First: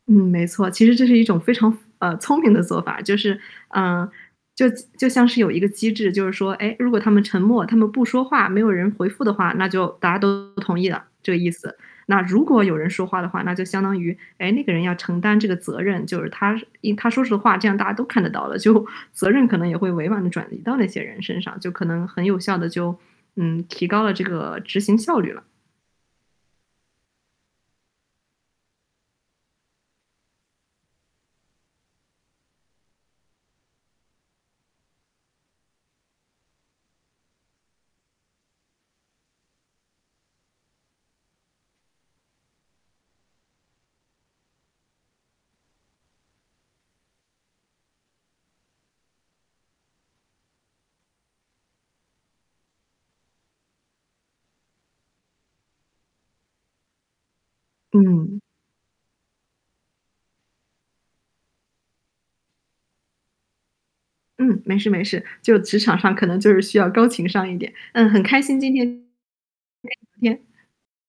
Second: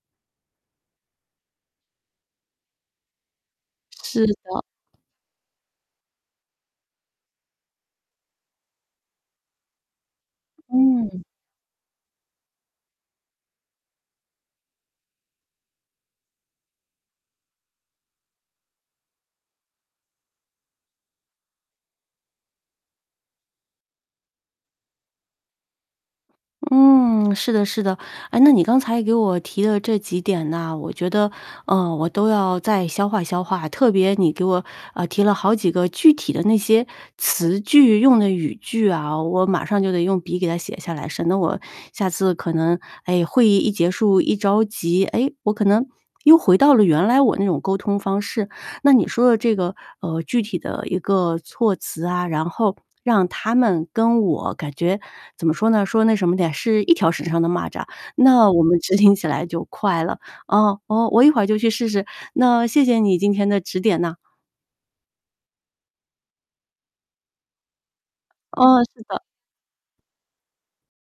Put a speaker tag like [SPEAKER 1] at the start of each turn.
[SPEAKER 1] 嗯，没错。其实这是一种非常符呃，聪明的做法，就是，嗯，
[SPEAKER 2] 是的。
[SPEAKER 1] 就就像是有一个机制，就是说，诶，如果他们沉默，他们不说话，没有人回复的话，那就大家都同意了，
[SPEAKER 2] 嗯。
[SPEAKER 1] 这个意思。那如果有人说话的话，那就相当于，诶，那个人要承担这个责任，就是他一他说实话，这样大家都看得到的，就，责任可能也会委婉地转移到那些人身上，就可能很有效地就，嗯，提高了这个执行效率了。
[SPEAKER 2] 嗯，是的是的。啊，那你刚才给我提的这几点呐，我觉得，呃，我都要再消化消化，特别你给我，呃，提了好几个具体的那些词句用的语句啊，我马上就得用笔给它写下来，省得我下次可能，哎，会议一结束一着急，诶，我可能又回到了原来我那种沟通方式。那你说的这个，呃，具体的一个措辞啊，然后让他们跟我感觉怎么说呢，说那什么点，是一条绳上的蚂蚱，
[SPEAKER 1] 嗯。
[SPEAKER 2] 那我们执行起来就快了。啊，呃，我一会就去试试，那谢谢你今天的指点呢。
[SPEAKER 1] 嗯，没事没事。就职场上可能就是需要高情商一点，嗯，很开心今
[SPEAKER 2] 哦，
[SPEAKER 1] 天跟你
[SPEAKER 2] 是的。
[SPEAKER 1] 聊天。